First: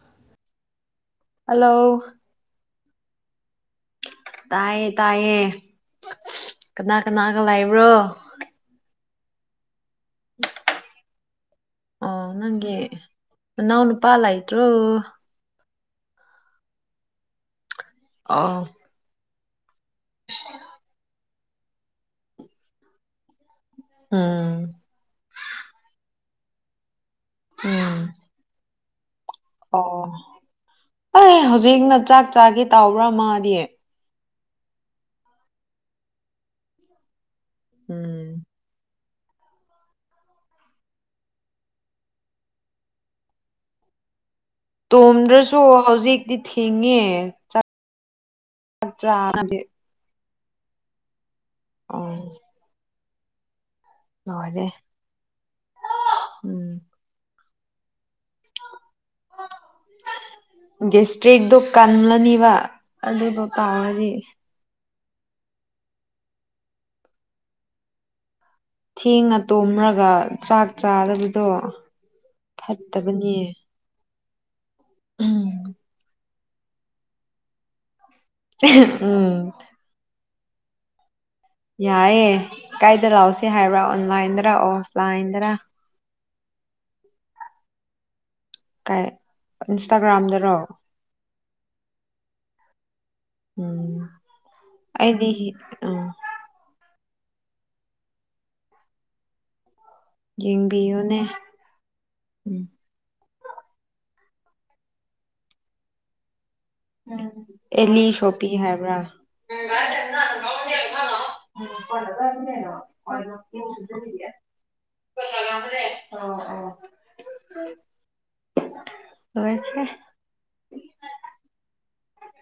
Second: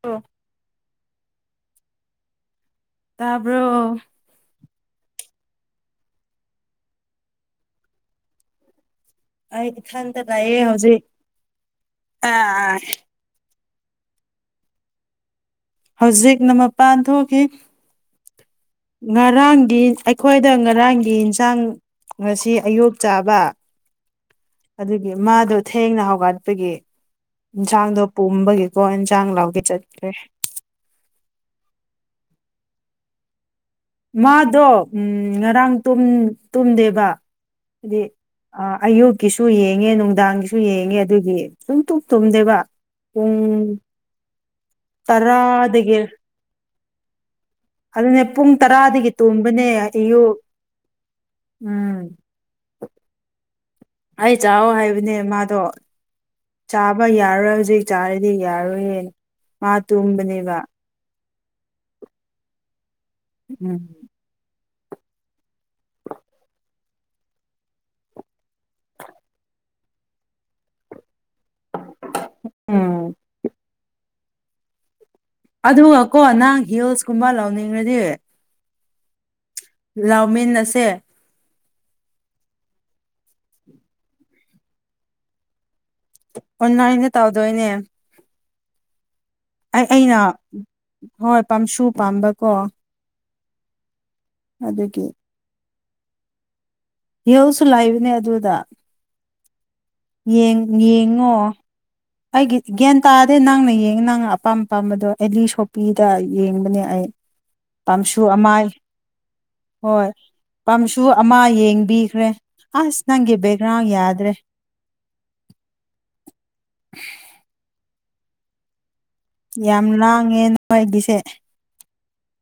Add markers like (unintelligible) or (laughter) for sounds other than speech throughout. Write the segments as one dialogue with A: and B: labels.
A: ꯇ (unintelligible)
B: ꯍꯜꯂꯣ
A: ꯇꯕ꯭ꯔꯣ
B: ꯇꯥꯏꯌꯦ ꯇꯥꯏꯌꯦ ꯀꯅꯥ ꯀꯅꯥꯒ ꯂꯩꯕ꯭ꯔꯣ?
A: ꯍꯥꯏꯗꯤ ꯏꯊꯟꯇꯥ ꯂꯩꯌꯦ ꯍꯧꯖꯤꯛ
B: ꯑꯣ ꯅꯪꯒꯤ
A: ꯑꯥ
B: ꯅꯥꯎ ꯅꯨꯄꯥ ꯂꯩꯇꯔꯣ
A: ꯍꯧꯖꯤꯛꯅ ꯃꯄꯥꯟ ꯊꯣꯛꯈꯤ
B: ꯑꯥ
A: ꯉꯔꯥꯡꯒꯤ ꯑꯩꯈꯣꯏꯗ ꯉꯔꯥꯡꯒꯤ ꯏꯟꯁꯥꯡ ꯉꯁꯤ ꯑꯌꯨꯛ ꯆꯥꯕ
B: ꯎꯝ
A: ꯑꯗꯨꯒꯤ ꯃꯥꯗꯣ ꯊꯦꯡꯅ ꯍꯧꯒꯠꯄꯒꯤ
B: ꯎꯝ
A: ꯌꯦꯟꯁꯥꯡꯗꯣ ꯄꯣꯝꯕꯒꯤ
B: ꯑꯣ ꯑꯩ ꯍꯧꯖꯤꯛꯅ ꯆꯥꯛ ꯆꯥꯒꯦ ꯇꯥꯎꯕ꯭ꯔꯥ ꯃꯥꯗꯤ?
A: ꯃꯥꯗꯣ ꯎꯝ ꯉꯔꯥꯡ ꯇꯨꯝꯗꯦꯕ ꯑꯗꯨꯗꯤ
B: ꯎꯝ
A: ꯑꯌꯨꯛ ꯍꯥꯑꯣꯖꯤꯛ ꯌꯦꯡꯉꯦ ꯅꯨꯡꯗꯥꯡꯒꯤꯁꯨ ꯌꯦꯡꯉꯦ ꯑꯗꯨꯒꯤ ꯁꯨꯝ ꯇꯨꯝ ꯇꯨꯝꯗꯦꯕ ꯎꯝ
B: ꯇꯣꯝꯗ꯭ꯔꯁꯨ ꯍꯧꯖꯤꯛꯇꯤ ꯊꯤꯡꯉꯦ
A: ꯑꯗꯨꯅꯦ ꯄꯨꯡ ꯇꯔꯥꯗꯒꯤ ꯇꯣꯡꯕꯅꯦ ꯑꯌꯨ
B: ꯑ
A: ꯑꯩ ꯆꯥꯛꯑꯣ ꯍꯥꯏꯕꯅꯦ ꯃꯥꯗꯣ
B: ꯎꯝ
A: ꯆꯥꯕ ꯌꯥꯔꯣꯏ ꯍꯧꯖꯤꯛ ꯆꯥꯔꯗꯤ ꯌꯥꯔꯣꯏꯍꯦ ꯃꯥ ꯇꯨꯝꯕꯅꯦꯕ
B: ꯇ꯭ꯔꯦꯛꯇꯣ ꯀꯜꯂꯅꯤꯕ ꯑꯗꯨꯗꯣ
A: ꯎꯝ
B: ꯇꯥꯔꯗꯤ ꯊꯦꯡꯉꯅꯥ ꯇꯣꯝꯂꯒ ꯆꯥꯛ ꯆꯥꯗꯕꯤ ꯑꯗꯣ
A: ꯎꯝ
B: ꯐꯠꯇꯕꯅꯦ ꯎꯝ
A: ꯑꯗꯨꯒ ꯀꯣ ꯅꯪ ꯍꯤꯜꯁꯀꯨꯝꯕ ꯂꯧꯅꯤꯡꯉꯗꯤ
B: ꯎꯝ
A: ꯂꯥꯎꯃꯤꯅꯥ ꯑꯁꯦ
B: ꯌꯥꯏꯑꯌꯦ ꯀꯥꯏꯗ ꯂꯥꯛꯁꯤ ꯍꯥꯏꯕ꯭ꯔꯥ ꯑꯣꯟꯂꯥꯏꯟꯗꯔ ꯑꯣꯐ ꯂꯥꯏꯟꯗꯔ (unintelligible)
A: ꯑꯣꯟꯂꯥꯏꯅ ꯇꯧꯗꯣꯏꯅꯦ
B: ꯀꯥꯏ
A: ꯑꯩ ꯑꯩꯅ
B: ꯏꯟꯁꯇꯥꯒ꯭ꯔꯥꯝꯗꯔꯣ
A: ꯍꯣꯏ ꯄꯥꯝꯁꯨ ꯄꯥꯝꯕꯀꯣ
B: ꯎꯝ
A: ꯑꯗꯨꯒꯤ
B: ꯑꯩꯗꯤ ꯎꯝ
A: ꯏꯍꯧꯁꯨ ꯂꯩꯕꯅꯦ ꯑꯗꯨꯗ ꯌꯦꯡ
B: ꯌꯦꯡꯕꯤꯌꯨꯅꯦ
A: ꯌꯦꯡꯉꯣ ꯑꯩꯒꯤ
B: ꯎꯝ
A: ꯒ꯭ꯌꯥꯟ ꯇꯥꯗꯤ ꯅꯪꯅ ꯌꯦꯡꯉꯦ ꯅꯪꯅ ꯑꯄꯥꯝ ꯑꯄꯥꯝꯕꯗꯣ ꯑꯦꯂꯤ ꯁꯣꯄꯤꯗ ꯌꯦꯡꯉ ꯑꯗꯨꯅꯤ ꯑꯩ
B: ꯑꯦꯂꯤ
A: ꯄꯥꯝꯁꯨ
B: ꯁꯣꯄꯤ
A: ꯑꯃꯥ
B: ꯍꯥꯏꯕ꯭ꯔꯥ
A: ꯍꯣꯏ ꯄꯥꯝꯁꯨ ꯑꯃ ꯌꯦꯡꯕꯤꯈ꯭ꯔꯦ ꯑꯁ ꯅꯪꯒꯤ ꯕꯦꯛꯒ꯭ꯔꯥꯎꯟ ꯌꯥꯗ꯭ꯔꯦ
B: ꯑ ꯑ (unintelligible)
A: ꯌꯥꯝ ꯂꯥꯡꯉꯦ ꯑ ꯅꯣꯏꯒꯤꯁꯦ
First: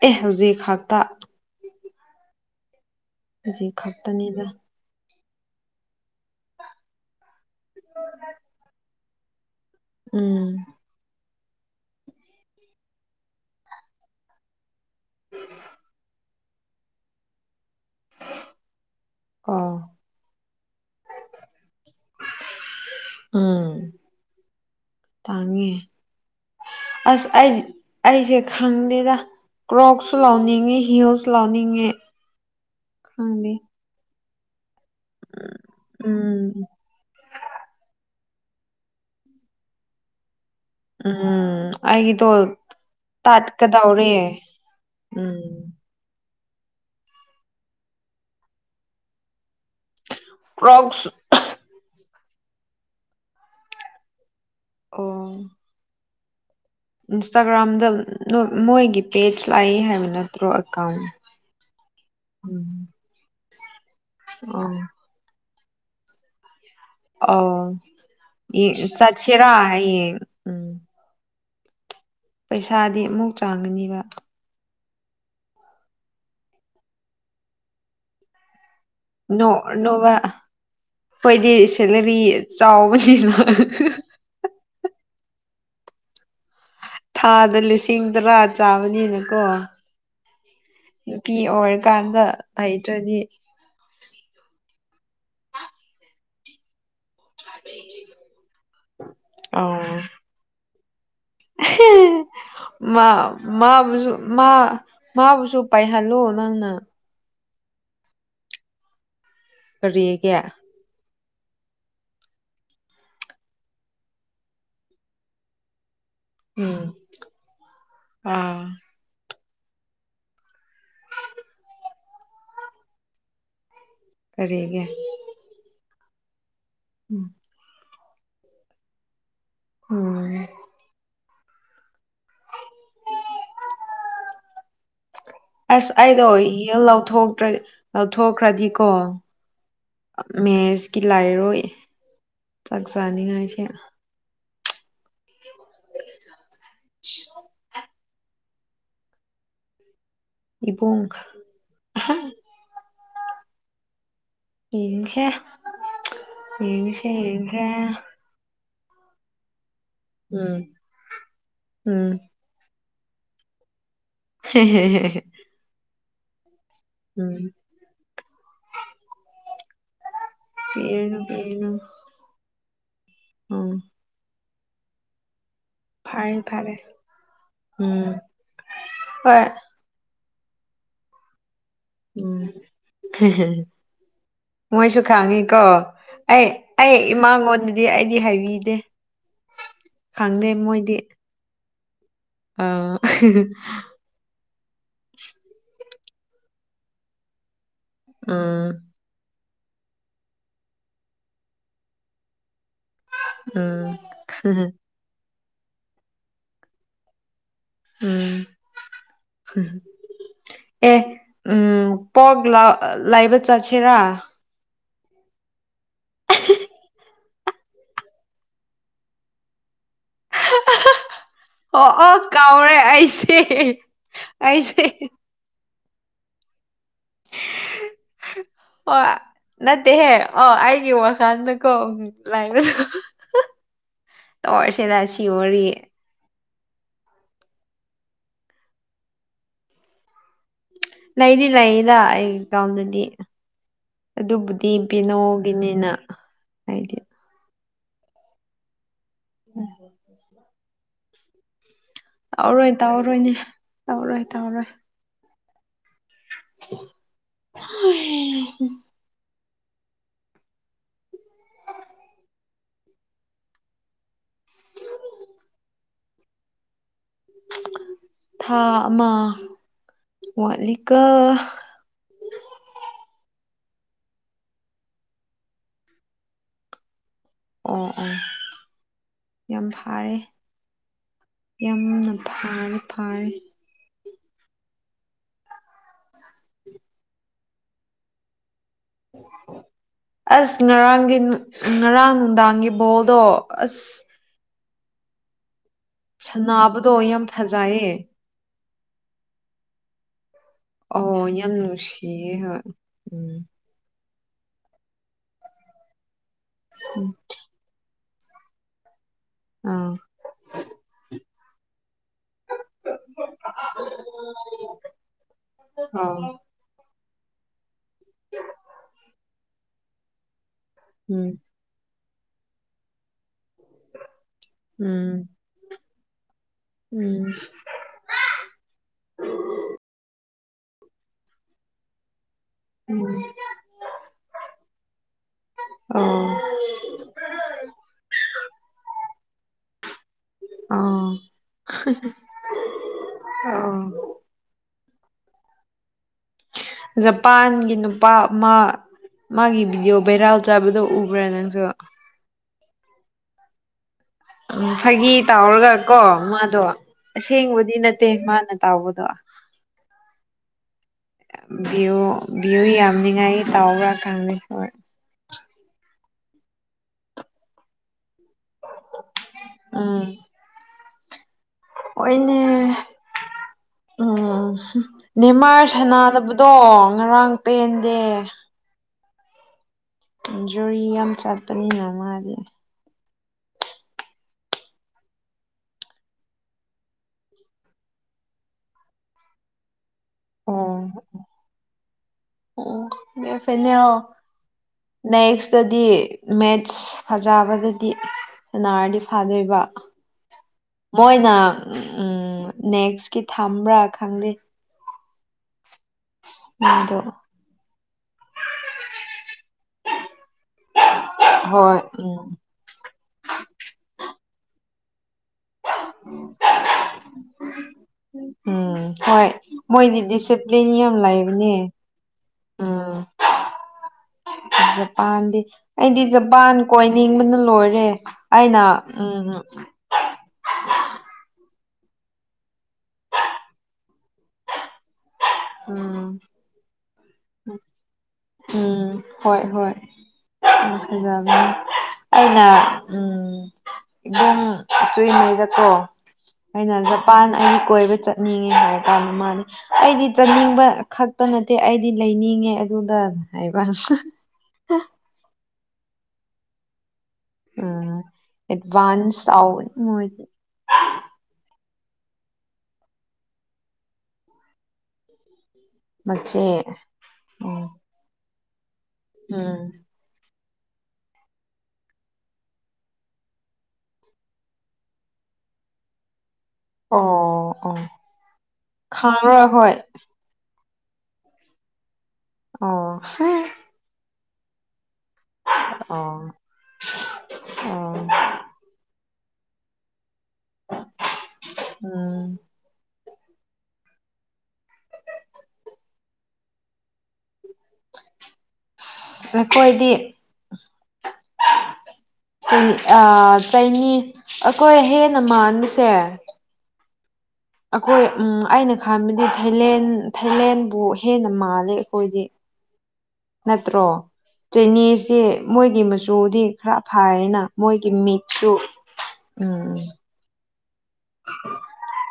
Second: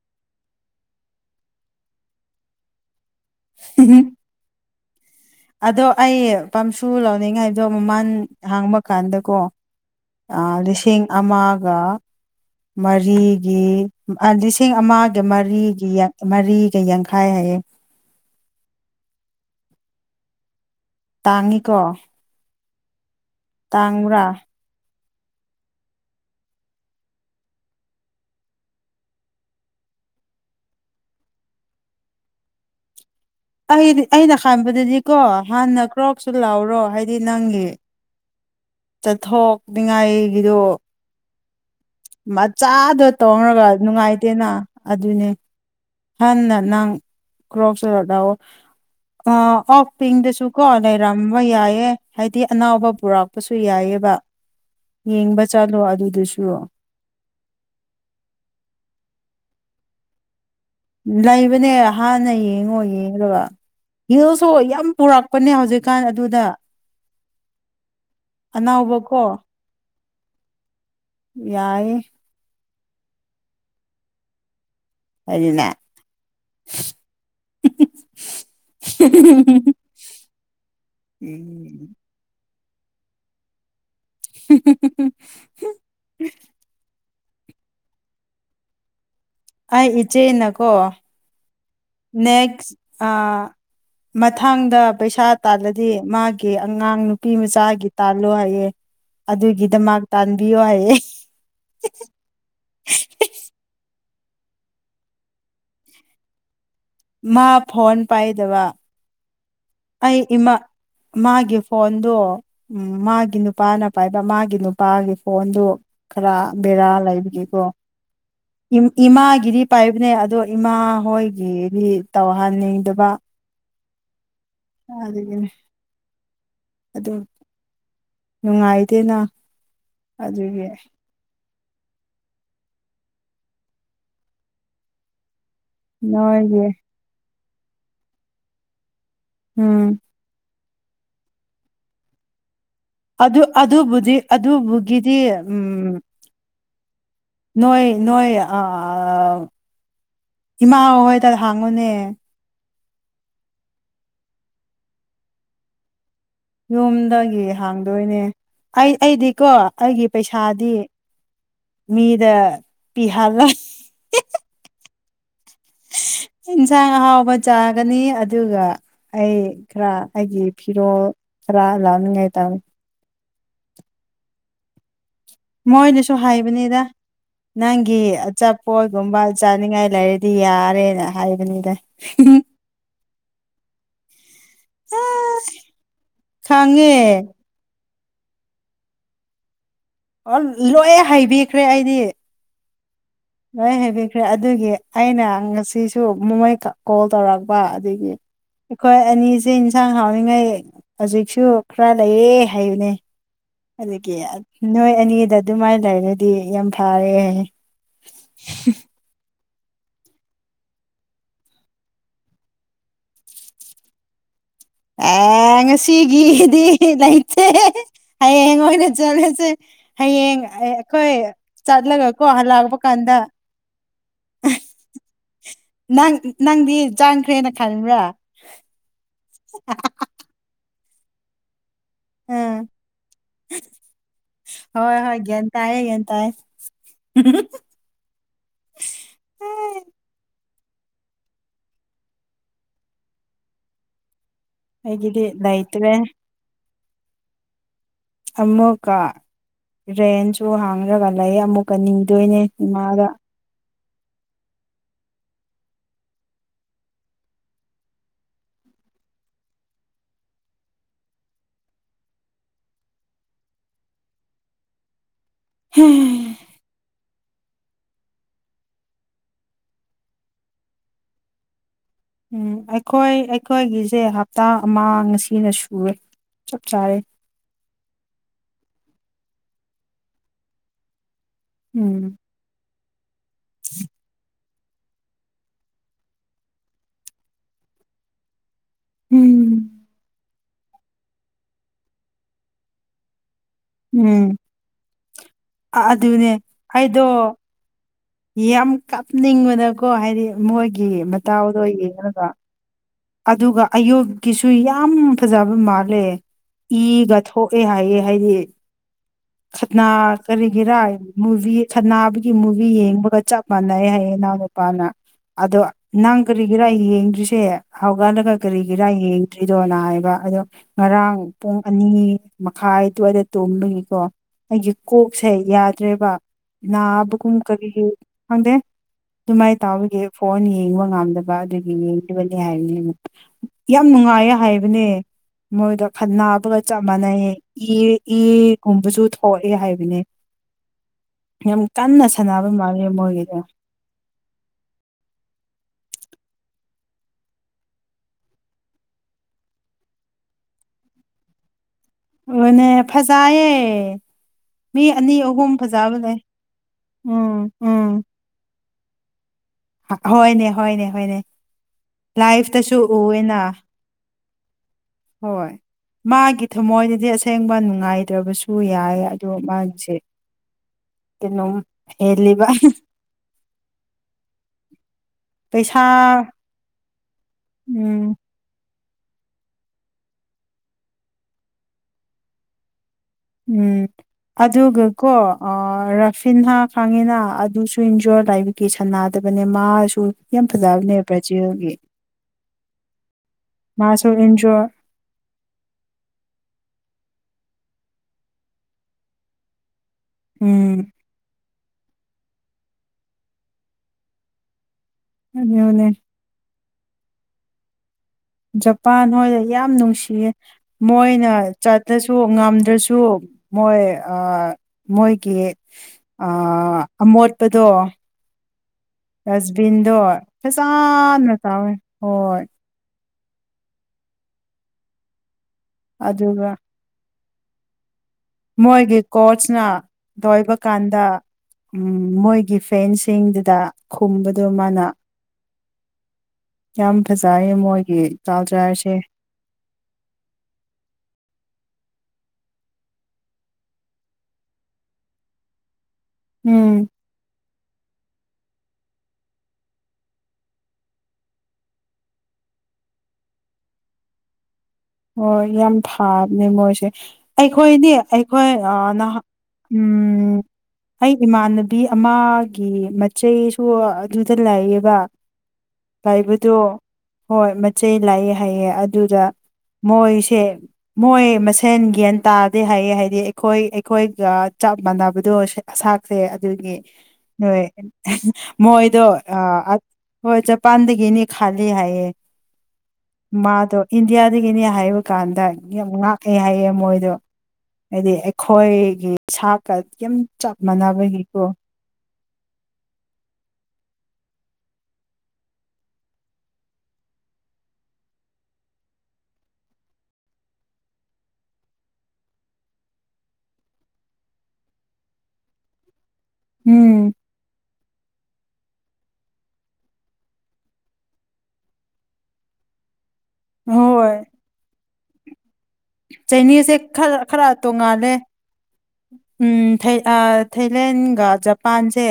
B: ꯑꯦ ꯍꯧꯖꯤꯛ ꯈꯥꯛꯛꯇ ꯖꯤ ꯈꯛꯇꯅꯤꯗ
A: ꯑꯗꯣ ꯑꯩ ꯄꯥꯝꯁꯨ ꯂꯧꯥꯎꯅꯤꯡꯉꯥꯏꯗꯣ ꯃꯃꯥꯟ ꯍꯥꯡꯕ ꯀꯥꯟꯗꯀꯣ
B: ꯎꯝ
A: ꯑꯥ ꯂꯤꯁꯤꯡ ꯑꯃꯒ ꯃꯔꯤꯒꯤꯂꯤꯁꯤꯡ ꯂꯤꯁꯤꯡ ꯑꯃꯒ ꯃꯔꯤꯒꯤ ꯃꯔꯤꯒ ꯌꯥꯡꯈꯥꯏ ꯍꯥꯏꯌꯦ
B: ꯑꯣ
A: ꯇꯥꯡꯏꯀꯣ
B: ꯎꯝ
A: ꯇꯪꯕꯔꯥ
B: ꯇꯥꯡꯉꯦ ꯑꯁ ꯑꯩ ꯑꯩꯁꯦ ꯈꯪꯗꯦꯗ ꯀ꯭ꯔꯣꯛꯁꯨ ꯂꯥꯎꯅꯤꯡꯉꯦ ꯍꯤꯜꯁꯨ ꯂꯥꯎꯅꯤꯡꯉꯦ
A: (inaudible)
B: ꯈꯪꯗꯦ
A: ꯑꯩꯗꯤ ꯑꯩꯅ ꯈꯟꯕꯗꯗꯤꯀꯣ ꯍꯥꯟꯅ ꯀ꯭ꯔꯣꯛꯁꯨ
B: ꯎꯝ
A: ꯂꯥꯎꯔꯣ ꯍꯥꯏꯗꯤ ꯅꯪꯒꯤ ꯆꯠꯊꯣꯛꯅꯤꯡꯉꯥꯏꯒꯤꯗꯣ
B: ꯎꯝ ꯑꯩꯒꯤꯗꯣ
A: ꯃꯆꯥꯗꯣ ꯇꯧꯔꯒ
B: ꯇꯥꯠꯀꯗꯧꯔꯦ
A: ꯅꯨꯡꯉꯥꯏꯇꯦꯅ ꯑꯗꯨꯅꯤ
B: ꯎꯝ
A: ꯍꯟꯅꯥ ꯅꯪ ꯀ꯭ꯔꯣꯞꯁ ꯗꯣ ꯂꯧ ꯑꯣ ꯑꯧ ꯄꯤꯡꯗꯁꯨ ꯀꯣ
B: ꯀ꯭ꯔꯣꯛꯁ
A: ꯂꯩꯔꯝꯕ ꯌꯥꯏꯌꯦ ꯍꯥꯏꯗꯤ ꯑꯅꯥꯎꯕ ꯄꯨꯔꯛꯄꯁꯨ ꯌꯥꯏꯌꯦꯕ ꯌꯦꯡꯕ
B: ꯑꯣ
A: ꯆꯠꯂꯣ ꯑꯗꯨꯗꯨꯁꯨ
B: ꯏꯟꯁꯇꯥꯒ꯭ꯔꯥꯝꯗ ꯃꯣꯏꯒꯤ ꯄꯦꯖ ꯂꯥꯛꯏ ꯍꯥꯏꯕ ꯅꯠꯇ꯭ꯔ‌ꯣ
A: ꯂꯩꯕꯅꯦ ꯍꯥꯟꯅ ꯌꯦꯡꯉꯣ ꯌꯦꯡꯉꯒ ꯍꯤꯜꯁꯨ ꯌꯥꯝ
B: ꯑꯣ
A: ꯄꯨꯔꯛ ꯄꯅꯦ ꯍꯧꯖꯤꯛꯀꯥꯟ ꯑꯗꯨꯗ
B: ꯑꯣ
A: ꯑꯅꯥꯎꯕꯀꯣ
B: ꯆꯠꯁꯤꯔꯥꯅꯥ ꯌꯦꯡ ꯎꯝ
A: ꯌꯥꯏ ꯑ‌ꯦ
B: ꯄꯩꯁꯥꯗꯤ ꯑꯃꯨꯛ ꯆꯪꯒꯅꯤꯕ
A: ꯑꯗꯨꯅ
B: ꯅꯣ ꯅ‌ꯣꯕ ꯑꯩꯈꯣꯏꯗꯤ
A: ꯎꯝ
B: ꯁꯦꯂꯔꯤ ꯆꯥꯎꯕꯁꯤꯅ
A: (inaudible)
B: ꯊꯥꯗ ꯂꯤꯁꯤꯡ ꯇꯔꯥ ꯆꯥꯝꯃꯅꯤꯅꯦ
A: ꯑꯩ ꯏꯆꯦꯅꯀꯣ
B: ꯑꯣꯏꯔꯀꯥꯟꯗ
A: ꯅꯦꯛꯁ
B: ꯍꯩꯇ꯭ꯔꯗꯤ
A: ꯃꯊꯪꯗ ꯄꯩꯁꯥ ꯇꯥꯜꯂꯗꯤ ꯃꯥꯒꯤ ꯀꯦ ꯑꯉꯥꯡ ꯅꯨꯄꯤ ꯅꯨꯄꯤ ꯃꯆꯥꯒꯤ ꯇꯥꯜꯂꯣ ꯍꯥꯏꯑꯦ
B: ꯑ
A: ꯑꯗꯨꯒꯤꯗꯃꯛ ꯇꯥꯟꯕꯤꯌꯣ ꯍꯥꯏꯑꯦ (inaudible)
B: ꯃꯥꯕꯨ ꯃꯥꯕꯨꯁꯨ ꯄꯥꯏꯍꯜꯂꯣ ꯅꯪꯅ
A: ꯃꯥ ꯐꯣꯟ ꯄꯥꯏꯗꯕ
B: ꯀꯔꯤ
A: ꯑꯩ
B: ꯒꯤ
A: ꯏꯃꯥ ꯃꯥꯒꯤ ꯐꯣꯟꯗꯣ ꯎꯝ ꯃꯥꯒꯤ ꯅꯨꯄꯥꯅ ꯄꯥꯏꯕ ꯃꯥꯒꯤ ꯅꯨꯄꯥꯒꯤ ꯐꯣꯟꯗꯨ ꯈꯔ
B: ꯎꯝ
A: ꯕꯦꯔꯥ ꯂꯩꯕꯒꯤꯦꯀꯣ
B: ꯑꯥ
A: ꯏꯃꯥ ꯒꯤꯗꯤ ꯄꯥꯏꯕꯅꯦ ꯑꯗꯣ ꯏꯃꯥ ꯍꯣꯏꯒꯤꯗꯤ ꯇꯧꯍꯟꯅꯤꯡꯗꯕ
B: ꯀꯔꯤꯒꯤ
A: ꯑꯗꯨꯒꯤꯅꯦ ꯑꯗꯨ ꯅꯨꯡꯉꯥꯏꯗꯦꯅ
B: ꯎꯝ
A: ꯑꯗꯨꯒꯤ
B: ꯑꯁ ꯑꯩꯗꯣ
A: ꯅꯣꯏꯒꯤ
B: ꯌꯦꯜ ꯂꯧꯊꯣꯛꯇ꯭ꯔ ꯂꯧꯊꯣꯛꯈ꯭ꯔꯗꯤꯀꯣ
A: ꯎꯝ
B: ꯃꯦꯁꯀꯤ ꯂꯥꯏꯔꯔꯣꯏ
A: ꯑꯗꯨ ꯑꯗꯨꯕꯨꯗꯤ ꯑꯗꯨꯕꯨꯒꯤꯗꯤ ꯎꯝ ꯅꯣꯏ ꯅꯣꯏ ꯑꯥ ꯏꯃꯥ
B: ꯏꯕꯨꯡ
A: ꯍ‌ꯣꯏꯗ ꯍꯪꯉꯨꯅꯦ
B: ꯌꯦꯡꯁꯦ ꯌꯦꯡꯁꯦ
A: ꯌꯨꯝꯗꯒꯤ
B: ꯌꯦꯡꯁꯦ
A: ꯍꯥꯡꯗꯣꯏꯅꯦ ꯑꯩ ꯑꯩꯗꯤꯀꯣ ꯑꯩꯒꯤ
B: ꯎꯝ
A: ꯄꯩꯁꯥꯗꯤ
B: ꯎꯝ
A: ꯃꯤꯗ ꯄꯤꯍꯜꯂ‌ꯣꯏ ꯏꯟꯁꯥꯡ ꯑꯍꯥꯎꯕ
B: ꯎꯝ
A: ꯆꯥꯒꯅꯤ ꯑꯗꯨꯒ ꯑꯩ ꯈꯔ ꯑꯩꯒꯤ ꯐꯤꯔꯣꯜ
B: ꯄꯤꯔꯅꯨ
A: ꯈꯔ
B: ꯄꯤꯔꯅꯨ
A: ꯂꯧꯅꯤꯡꯉꯥꯏ ꯇꯥꯡ
B: ꯎꯝ
A: ꯃꯣꯏꯗꯁꯨ
B: ꯐꯔꯦ ꯐꯔꯦ
A: ꯍꯥꯏꯕꯅꯤꯗ ꯅꯪꯒꯤ
B: ꯎꯝ
A: ꯑꯆꯥꯄꯣꯠꯒꯨꯝꯕ
B: ꯍꯣꯏ
A: ꯆꯥꯅꯤꯡꯉꯥꯏ ꯂꯥꯏꯔꯤꯛ ꯗꯤ ꯌꯥꯔꯦꯅ ꯍꯥꯏꯕꯅꯤꯗ
B: ꯎꯝ ꯍ‌ꯦ ꯍ‌ꯦ ꯃꯣꯏꯁꯨ ꯈꯥꯡꯉꯤ ꯀꯣ ꯑꯩ
A: ꯈꯪꯉꯦ
B: ꯑꯩ ꯏꯃꯥꯉꯣꯟ ꯗꯤ ꯑꯩꯗꯤ ꯍꯥꯏꯕꯤꯗꯦ
A: ꯑꯣ
B: ꯈꯪꯗꯦ
A: ꯂꯣꯏ
B: ꯃꯣꯏꯗꯤ
A: ꯍꯥꯏꯕꯤꯈ꯭ꯔꯦ ꯑꯩꯗꯤ
B: ꯑꯥ
A: ꯂꯣꯏ ꯍꯥꯏꯕꯤꯈ꯭ꯔꯦ ꯑꯗꯨꯒꯤ ꯑꯩꯅ ꯉꯁꯤꯁꯨ ꯃꯃꯩ ꯀꯣꯜ ꯇꯧꯔꯛꯄ ꯑꯗꯒꯤ
B: ꯎꯝ
A: ꯑꯩꯈꯣꯏ ꯑꯅꯤ ꯆꯆꯦ ꯏꯟꯁꯥꯡ ꯍꯥꯎꯔꯤꯉꯩ ꯍꯧꯖꯤꯛꯁꯨ ꯈꯔ ꯂꯩꯌꯦ ꯍꯥꯏꯕꯅꯦ
B: ꯎꯝ
A: ꯑꯗꯨꯗꯒꯤ ꯅꯣꯏ ꯑꯅꯤꯗ ꯑꯗꯨꯃꯥꯏꯅ ꯂꯩꯔꯗꯤ ꯌꯥꯝ ꯐꯔꯦ (inaudible)
B: ꯍꯝ ꯑꯦ ꯎꯝ ꯄꯒ ꯂ ꯂꯏꯕ ꯆꯠꯁꯦꯔ
A: ꯑꯦ ꯉꯁꯤꯒꯤꯗꯤ ꯂꯩ ꯑꯉ ꯑꯣꯏꯅ ꯆꯂꯁꯦ ꯍꯌꯦꯡ ꯑꯩꯈꯣꯏ
B: ꯑꯣ
A: ꯆꯠꯂꯒ
B: ꯑꯣ
A: ꯀꯣ ꯂꯥꯛꯄ
B: ꯀꯥꯎꯔꯦ
A: ꯀꯥꯟꯗ
B: ꯑꯩꯁꯦ ꯑꯩꯁꯦ
A: ꯅꯪ ꯅꯪꯗꯤ ꯆꯥꯡꯈ꯭ꯔꯦꯅ ꯈꯟꯕ꯭ꯔꯥ
B: ꯑꯣ ꯅꯠꯇꯦꯍꯦ ꯑꯣ ꯑꯩꯒꯤ ꯋꯥꯈꯜꯗ ꯂ
A: ꯎꯝ
B: ꯇꯔꯁꯗꯥ ꯁꯤ ꯑꯣꯏꯔꯤ
A: ꯎꯝ
B: ꯂꯩꯗꯤ ꯂꯩꯗ ꯑꯩ ꯀꯥꯎꯝꯗꯗꯤ ꯑꯗꯨꯕꯨꯗꯤ
A: ꯑꯩꯒꯤꯗꯤ
B: ꯄꯅꯣꯒꯤꯅꯤꯅ
A: ꯂꯩꯇ꯭ꯔꯦ
B: ꯍꯥꯏꯗꯤ
A: ꯑꯃꯨꯛꯀ ꯔꯦꯟꯁꯨ ꯍꯥꯡꯉꯒ ꯂꯩ ꯑꯃꯨꯛ ꯀꯟꯅꯤꯡꯗꯣꯏꯅꯦ
B: ꯇꯧꯔꯣꯏ
A: ꯏꯃꯥꯒ
B: ꯇꯧꯔꯣꯏꯅꯦ ꯇꯧꯔꯣꯏ ꯇꯧꯔꯣꯏ ꯍ
A: ꯍꯝ
B: ꯊꯥ ꯑꯃ ꯋꯥꯠꯂꯤꯀ
A: ꯎꯝ ꯑꯩꯈꯣꯏ ꯑꯩꯈꯣꯏꯒꯤꯁꯦ ꯍꯞꯇꯥ ꯑꯃ ꯑꯁꯤꯅ ꯁꯨꯔꯦ ꯆꯞ ꯆꯥꯔꯦ
B: ꯑꯣ ꯑꯣ ꯌꯥꯝ ꯐꯥꯔꯦ ꯌꯥꯝꯅ
A: ꯎꯝ
B: ꯐꯔꯦ ꯐꯔꯦ
A: (inaudible)
B: ꯎꯝ
A: ꯍꯝ
B: ꯑꯁ ꯉꯔꯥꯡꯒꯤ ꯉꯔꯥꯡ ꯅꯨꯡꯗꯥꯡꯒꯤ ꯕꯣꯜꯗꯣ ꯑꯁ
A: ꯎꯝ ꯑꯗꯨꯅꯦ
B: ꯁ ꯅꯥꯕꯗꯣ
A: ꯑꯩꯗꯣ
B: ꯌꯥꯝ ꯐꯖꯩꯌꯦ
A: ꯌꯥꯝ ꯀꯞꯅꯤꯡꯕꯗꯀꯣ ꯍꯥꯏꯗꯤ ꯃꯣꯏꯒꯤ
B: ꯑꯣ ꯌꯥꯝ
A: ꯃꯇꯥꯎꯗꯣ ꯌꯦꯡꯉꯒ
B: ꯅꯨꯡꯁꯤꯌꯦ ꯍꯣꯏ ꯎꯝ
A: ꯑꯗꯨꯒ ꯑꯌꯣꯀꯤꯁꯨ ꯌꯥꯝ ꯐꯖꯕ ꯃꯥꯜꯂꯦ
B: ꯎꯝ
A: ꯏꯒ ꯊꯣꯛꯑꯦ ꯍꯥꯏꯌꯦꯦ ꯍꯥꯏꯗꯤ ꯈꯠꯅꯥ
B: ꯑꯥ
A: ꯀꯔꯤꯒꯤꯔꯥ ꯃꯨꯚꯤ ꯈꯠꯅꯥꯕꯒꯤ ꯃꯨꯚꯤ ꯌꯦꯡꯕꯒ ꯆꯞ ꯃꯥꯟꯅꯩ ꯍꯥꯏꯌꯦ ꯏꯅꯥꯎ ꯃꯄꯥꯅ ꯑꯗꯣ ꯅꯪ
B: ꯑꯥꯎ
A: ꯀꯔꯤꯒꯤꯔꯥ ꯌꯦꯡꯗ꯭ꯔꯤꯁꯤ ꯁꯦ ꯍꯧꯒꯠꯂꯒ ꯀꯔꯤ ꯀꯔꯥ ꯌꯦꯡꯗ꯭ꯔꯤꯗꯣꯅ ꯍꯥꯏꯕ ꯑꯗꯣ ꯉꯔꯥꯡ
B: ꯎꯝ
A: ꯄꯨꯡ ꯑꯅꯤ ꯃꯈꯥꯏ ꯑꯗꯨꯋꯥꯏꯗ ꯇꯣꯡꯕꯨꯏꯀꯣ ꯑꯩꯒꯤ
B: ꯎꯝ
A: ꯀꯣꯛꯁꯦ ꯌꯥꯗ꯭ꯔꯦꯕ
B: ꯎꯝ
A: ꯅꯥꯕꯒꯨꯝ ꯀꯔꯤꯒꯤ ꯈꯪꯗꯦ ꯅꯨꯡꯃꯥꯏ ꯇꯥꯕꯒꯦ ꯐꯣꯟ ꯌꯦꯡꯕ ꯉꯝꯗꯕ ꯑꯗꯨꯒꯤ ꯌꯦꯡꯈꯤꯕꯅꯤ ꯍꯥꯏꯅꯤ
B: ꯎꯝ
A: ꯌꯥꯝ ꯅꯨꯡꯉꯥꯏꯌꯦ ꯍꯥꯏꯕꯅꯦ ꯃꯣꯏꯗ
B: ꯑꯣ
A: ꯈꯠꯕꯒ ꯆꯞ ꯃꯥꯟꯅꯩꯦ ꯏ ꯏꯒꯨꯝꯕꯁꯨ ꯊꯣꯛꯑꯦ ꯍꯥꯏꯕꯅꯦ
B: ꯑꯥ
A: ꯌꯥꯝ ꯀꯟꯅ ꯁꯥꯟꯅꯕ ꯃꯥꯂ ꯃꯣꯏꯒꯤꯗ
B: ꯑꯥ ꯖꯄꯥꯟꯒꯤ ꯅꯨꯄꯥ ꯑꯃ ꯃꯥꯒꯤ ꯚꯤꯗꯤꯑꯣ ꯚꯦꯔꯥꯜ ꯆꯥꯕꯗꯣ ꯎꯕ꯭ꯔꯥ ꯅꯪꯁꯨ
A: ꯑꯣꯅꯦ ꯐꯖꯌꯦꯦ
B: ꯎ ꯐꯥꯒꯤ ꯇꯥꯎꯔꯒ ꯀꯣ ꯃꯥꯗꯣ
A: ꯎꯝ
B: ꯑꯁꯦꯡꯕꯗꯤ
A: ꯎꯝ
B: ꯅꯠꯇꯦ ꯃꯥꯅꯦ ꯕꯗꯣ
A: ꯍꯣꯏꯅꯦ ꯍꯣꯏꯅꯦ ꯍꯣꯏꯅꯦ
B: ꯚ꯭ꯌꯨ ꯚ꯭ꯌꯨ
A: ꯂꯥꯏꯐꯇꯁꯨ ꯎꯑꯦꯅ
B: ꯌꯥꯝꯅꯤꯉꯥꯏ ꯇꯥꯎꯕ꯭ꯔꯥ ꯀꯥꯡꯍꯣꯔ
A: ꯍꯣꯏ ꯃꯥꯒꯤ ꯊꯃꯣꯏꯗꯗꯤ ꯑꯁꯦꯡꯕ ꯅꯨꯡꯉꯥꯏ ꯑꯣꯏꯗꯕꯁꯨ ꯌꯥꯏ ꯑꯗꯣ ꯃꯥꯒꯤꯁꯦ
B: ꯎꯝ
A: ꯎ ꯑꯦꯜꯂꯤꯕ
B: ꯍꯣꯏꯅꯦ ꯎꯝ ꯅꯅꯤꯃꯥꯔ ꯁꯅꯥꯕꯗꯣ ꯉꯔꯥꯡ ꯄꯦꯟꯗꯦ
A: ꯎꯝ
B: ꯟꯖꯨꯔꯤ ꯌꯥꯝ ꯆꯠꯄꯅꯤꯅ ꯃꯥꯗꯤ
A: ꯎꯝ ꯑꯗꯨꯒꯀꯣ ꯔꯥꯐꯤꯤꯟ ꯍꯥ ꯈꯪꯉꯤꯅ ꯑꯗꯨꯁꯨ ꯏꯟꯖꯣꯔ ꯂꯕꯒꯤꯦ ꯁꯅꯥ ꯌꯥꯗꯕꯅꯦ ꯃꯥꯁꯨ ꯌꯥꯝ
B: ꯑꯣ
A: ꯐꯖꯕꯅꯦ ꯕ꯭ꯔꯥꯖꯤꯦꯜꯒꯤ
B: ꯑꯣ ꯐꯅꯦ ꯅꯦꯛꯁꯇꯗꯤ ꯃꯦꯠꯁ ꯐꯖꯕꯗꯗꯤ ꯑꯦꯟ ꯑꯔꯗꯤ ꯐꯥꯗꯣꯏꯕ
A: ꯎꯝ
B: ꯃꯣꯏꯅ ꯎꯝ ꯎꯝ ꯅꯦꯛꯁꯀꯤ ꯊꯝꯕ꯭ꯔꯥ ꯈꯪꯗꯦ
A: ꯑꯗꯨꯗ ꯑꯣꯂꯦ
B: ꯑꯗꯣ
A: ꯖꯄꯥꯟ ꯍꯣꯏꯗ ꯌꯥꯝ ꯅꯨꯡꯁꯤꯌꯦ ꯃꯣꯏꯅ
B: ꯍꯣꯏ
A: ꯆꯠꯇ꯭ꯔꯁꯨ
B: ꯎꯝ
A: ꯉꯝꯗ꯭ꯔꯁꯨ ꯃꯣꯏ ꯑ ꯃꯣꯏꯒꯤ ꯑ ꯑꯃꯣꯠꯄꯗꯣ
B: ꯎꯝ ꯍꯣꯏ
A: ꯗꯁꯕꯤꯟꯗꯣ
B: ꯃꯣꯏꯗꯤ ꯗꯤꯁꯤꯄ꯭ꯂꯤꯟ ꯌꯥꯝ
A: ꯐꯁꯥꯟꯅ ꯆꯥꯎꯥꯋꯦ
B: ꯂꯩꯕꯅꯦ
A: ꯍꯣꯏ
B: (unintelligible) ꯖꯄꯥꯟꯗꯤ ꯑꯩꯗꯤ
A: ꯑꯗꯨꯒ
B: ꯖꯄꯥꯟ ꯀꯣꯏꯅꯤꯡꯕꯅ ꯂꯣꯏꯔꯦ ꯑꯩꯅ
A: ꯃꯣꯏꯒꯤ
B: ꯎꯝ
A: ꯀꯣꯆꯅ ꯂꯣꯏꯕ ꯀꯥꯟꯗ ꯎꯝ ꯃꯣꯏꯒꯤ ꯐꯦꯟꯁꯤꯡꯗꯨꯗ ꯈꯨꯝꯕꯗꯣ ꯃꯥꯅ
B: ꯎꯝ
A: ꯌꯥꯝ ꯐꯖꯌꯦ ꯃꯣꯏꯒꯤ ꯆꯥ ꯆꯔꯁꯦ
B: ꯑ ꯍꯖꯕ ꯑꯩꯅ ꯎꯝ ꯏꯝ ꯆꯨꯉꯩꯗꯀꯣ ꯑꯩꯅ
A: ꯎꯝ
B: ꯖꯄꯥꯟ ꯑꯩꯒꯤ ꯀꯣꯏꯕ ꯆꯠꯅꯤꯡꯉꯦ ꯍꯥꯏꯔ ꯀꯥꯟꯗ ꯃꯥꯅꯤ ꯑꯩꯗꯤ ꯆꯠꯅꯤꯡꯕ ꯈꯛꯇ ꯅꯠꯇꯦ ꯑꯩꯗꯤ ꯂꯩꯅꯤꯡꯉꯦ ꯑꯗꯨꯗ ꯍꯥꯏꯕ
A: ꯍꯣꯏ ꯌꯥꯝ ꯐꯥꯕꯅꯦ ꯃꯣꯏꯁꯦ ꯑꯩꯈꯣꯏꯗꯤ
B: ꯎꯝ
A: ꯑꯩꯈꯣꯏ ꯅꯍ
B: ꯑꯦꯗꯚꯥꯟꯁ ꯇꯧꯕꯅꯤ ꯃꯣꯏꯗꯤ
A: ꯑꯩ ꯏꯃꯥꯟꯅꯕꯤ ꯅꯨꯕꯤ ꯑꯃꯒꯤ ꯃꯆꯩꯁꯨ ꯑꯗꯨꯗ ꯂꯩꯌꯦꯕ
B: ꯃꯆꯦ
A: ꯂꯥꯏꯕꯗꯣ ꯍꯣꯏ
B: ꯎꯝ
A: ꯃꯆꯩ ꯂꯥꯛꯑꯦ ꯍꯥꯏꯌꯦ
B: ꯎꯝ
A: ꯑꯩꯁꯦ ꯃꯣꯏ ꯃꯁꯦꯟ ꯒ꯭ꯌꯥꯟ ꯇꯥꯗꯦ ꯍꯥꯏꯌꯦ ꯍꯥꯏꯗꯤ ꯑꯩꯈꯣꯏ ꯑꯩꯈꯣꯏꯒ ꯆꯞ ꯃꯥꯟꯅꯕ ꯑꯗꯣ ꯑꯁꯥꯛꯁꯦ ꯑꯗꯨꯒꯤꯣꯏ
B: ꯑꯣ ꯑꯣ
A: ꯃꯣꯏꯗꯣ
B: ꯈꯥꯡꯔꯣꯏ ꯍꯣꯏ
A: ꯄꯟꯗꯒꯤꯅꯤ ꯈꯥꯂꯤ ꯍꯥꯏꯌꯦ
B: ꯑꯣ
A: ꯏꯌꯥꯗꯤ ꯀꯅꯤ ꯍꯥꯏꯕ ꯀꯥꯟꯗ ꯌꯥꯝ
B: ꯑꯣ
A: ꯉꯥꯛꯑꯦ ꯍꯥꯏꯌꯦ ꯃꯣꯏꯗꯣ
B: ꯑꯣ
A: ꯍꯥꯏꯗꯤ ꯑꯩꯈꯣꯏꯒꯤ ꯁꯥꯀ ꯌꯥꯝ ꯆꯞ ꯃꯥꯟꯅꯕꯒꯤꯀꯣ
B: ꯎꯝ ꯅꯈꯣꯏꯗꯤ
A: (unintelligible)
B: ꯆꯅꯤ ꯑ ꯆꯅꯤ ꯑꯩꯈꯣꯏ ꯍꯦꯟꯅ ꯃꯥꯟꯕꯁꯦ
A: ꯎꯝ
B: ꯑꯩꯈꯣꯏ ꯑꯩꯅ ꯈꯟꯕꯗꯤ ꯊꯥꯏꯂꯦꯟ ꯊꯥꯏꯂꯦꯟꯕꯨ ꯍꯦꯟꯅ ꯃꯥꯜꯂꯤꯦ ꯑꯩꯈꯣꯏꯗꯤ
A: (unintelligible)
B: ꯅꯠꯇ꯭ꯔꯣ
A: ꯍꯣꯏ
B: ꯆꯤꯅꯤꯁꯁꯤ ꯃꯣꯏꯒꯤ ꯃꯆꯨꯗꯤ
A: ꯆꯥꯏꯅꯤꯁꯁꯦ
B: ꯈꯔ ꯐꯥꯏꯌꯦꯅ
A: ꯈꯔ
B: ꯃꯣꯏꯒꯤ
A: ꯇꯣꯡꯉꯥꯜꯂꯦ
B: ꯃꯤꯠꯁꯨ
A: ꯎꯝ ꯊꯩ ꯑ ꯊꯥꯏꯂꯦꯟꯒ ꯖꯄꯥꯟꯁꯦ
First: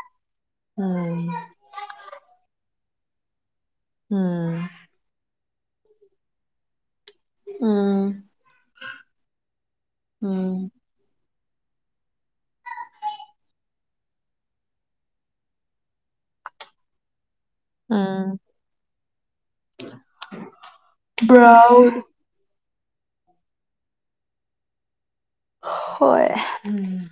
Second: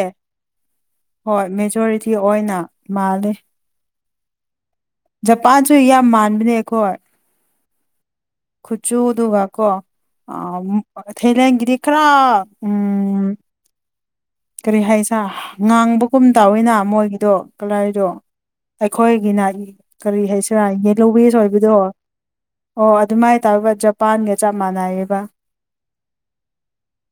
B: ꯎꯝ
A: ꯍꯣꯏ ꯃꯦꯖꯣꯔꯤꯇꯤ ꯑꯣꯏꯅ ꯃꯥꯂꯦ
B: ꯎꯝ
A: ꯖꯄꯥꯟꯁꯨ ꯌꯥꯝ ꯃꯥꯟꯕꯅꯦ ꯑꯩꯈꯣꯏ
B: ꯑꯥ
A: ꯈꯨꯆꯨꯗꯨ ꯋꯥ ꯀꯣ
B: ꯎꯝ
A: ꯑ ꯊꯦꯂꯦꯟꯒꯗꯤ ꯈꯔ ꯎꯝ ꯀꯔꯤ ꯍꯥꯏꯁ ꯉꯥꯡꯕꯒꯨꯝ ꯇꯧꯋꯤꯅ ꯃꯣꯏꯒꯤꯗꯣ ꯀꯂꯔꯗꯣ
B: ꯎꯝ
A: ꯑꯩꯈꯣꯏꯒꯤꯅ ꯀꯔꯤ ꯍꯥꯏꯁꯤꯔꯥꯅꯦꯦ ꯂꯤ ꯁꯣꯏꯕꯗꯣ
B: ꯕ꯭ꯔꯥꯎꯟ
A: ꯑꯣ ꯑꯗꯨꯃꯥꯏꯅ ꯇꯔꯕ ꯖꯄꯥꯟꯒ ꯆꯞ ꯃꯥꯟꯅꯩꯌꯦꯕ
B: ꯍꯣꯏ ꯎꯝ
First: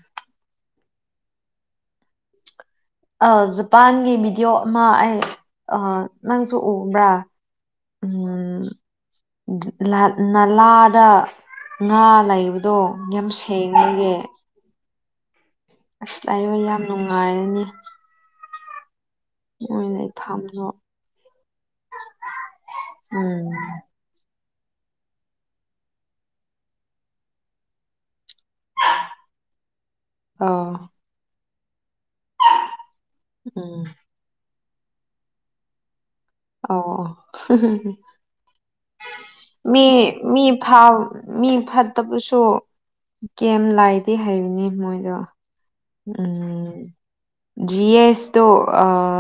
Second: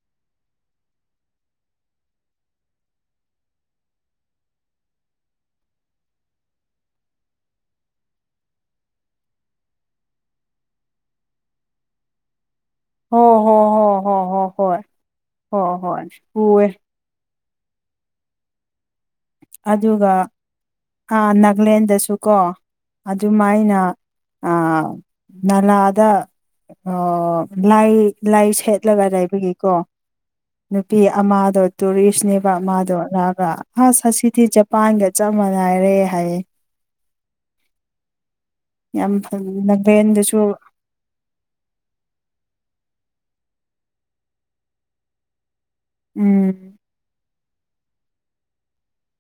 B: ꯑ ꯖꯄꯥꯟꯒꯤ ꯚꯤꯗꯤꯑꯣ ꯑꯃ ꯑꯩ ꯅꯪꯁꯨ ꯎꯕ꯭ꯔꯥ ꯎꯝ ꯅꯂꯥꯗ ꯉꯥ ꯂꯩꯕ ꯑꯗꯣ
A: ꯍꯣ
B: ꯌꯥꯝ
A: ꯍꯣ ꯍꯣ
B: ꯁꯦꯡꯉꯒꯦ
A: ꯍꯣ ꯍꯣ ꯍꯣꯏ ꯍꯣꯏ ꯍꯣꯏ
B: ꯑꯁ ꯂꯥꯛꯑꯣ
A: ꯎꯋꯦ
B: ꯌꯥꯝ ꯅꯨꯡꯉꯥꯏꯔꯅꯤ ꯍ ꯂꯩ ꯊꯝꯣ
A: ꯥ ꯅꯥꯒꯂꯦꯟꯗꯁꯨꯀꯣ
B: ꯎꯝ
A: ꯑꯗꯨꯃꯥꯏꯅ ꯑ ꯅꯂꯗ ꯑ ꯂꯥꯏ ꯂꯥꯏ ꯁꯦꯠꯂꯒ ꯂꯩꯕꯒꯤꯀꯣ
B: ꯑꯧ
A: ꯅꯨꯄꯤ ꯑꯃꯗꯣ ꯇꯨꯔꯤꯁꯅꯦꯕ ꯃꯥꯗꯣ ꯔꯥꯒ
B: ꯎꯝ
A: ꯑꯁ ꯑꯁꯤꯁꯤꯗꯤ ꯖꯄꯥꯟꯒ ꯆꯞ ꯃꯥꯟꯅꯏꯔꯦ
B: ꯑ ꯑꯣ
A: ꯌꯥꯝ ꯐ
B: ꯃꯤ
A: ꯅꯥꯒꯥꯂꯦꯟꯗꯁꯨ
B: ꯃꯤ ꯐꯥꯎ ꯃꯤ ꯐꯥꯠꯇ ꯄꯨꯁꯣ ꯀꯦꯝ ꯂꯥꯏꯗꯤ ꯍꯥꯏꯕꯅꯤ ꯃꯣꯏꯗꯣ ꯎꯝ ꯖꯤ ꯑꯦꯁ ꯇꯣ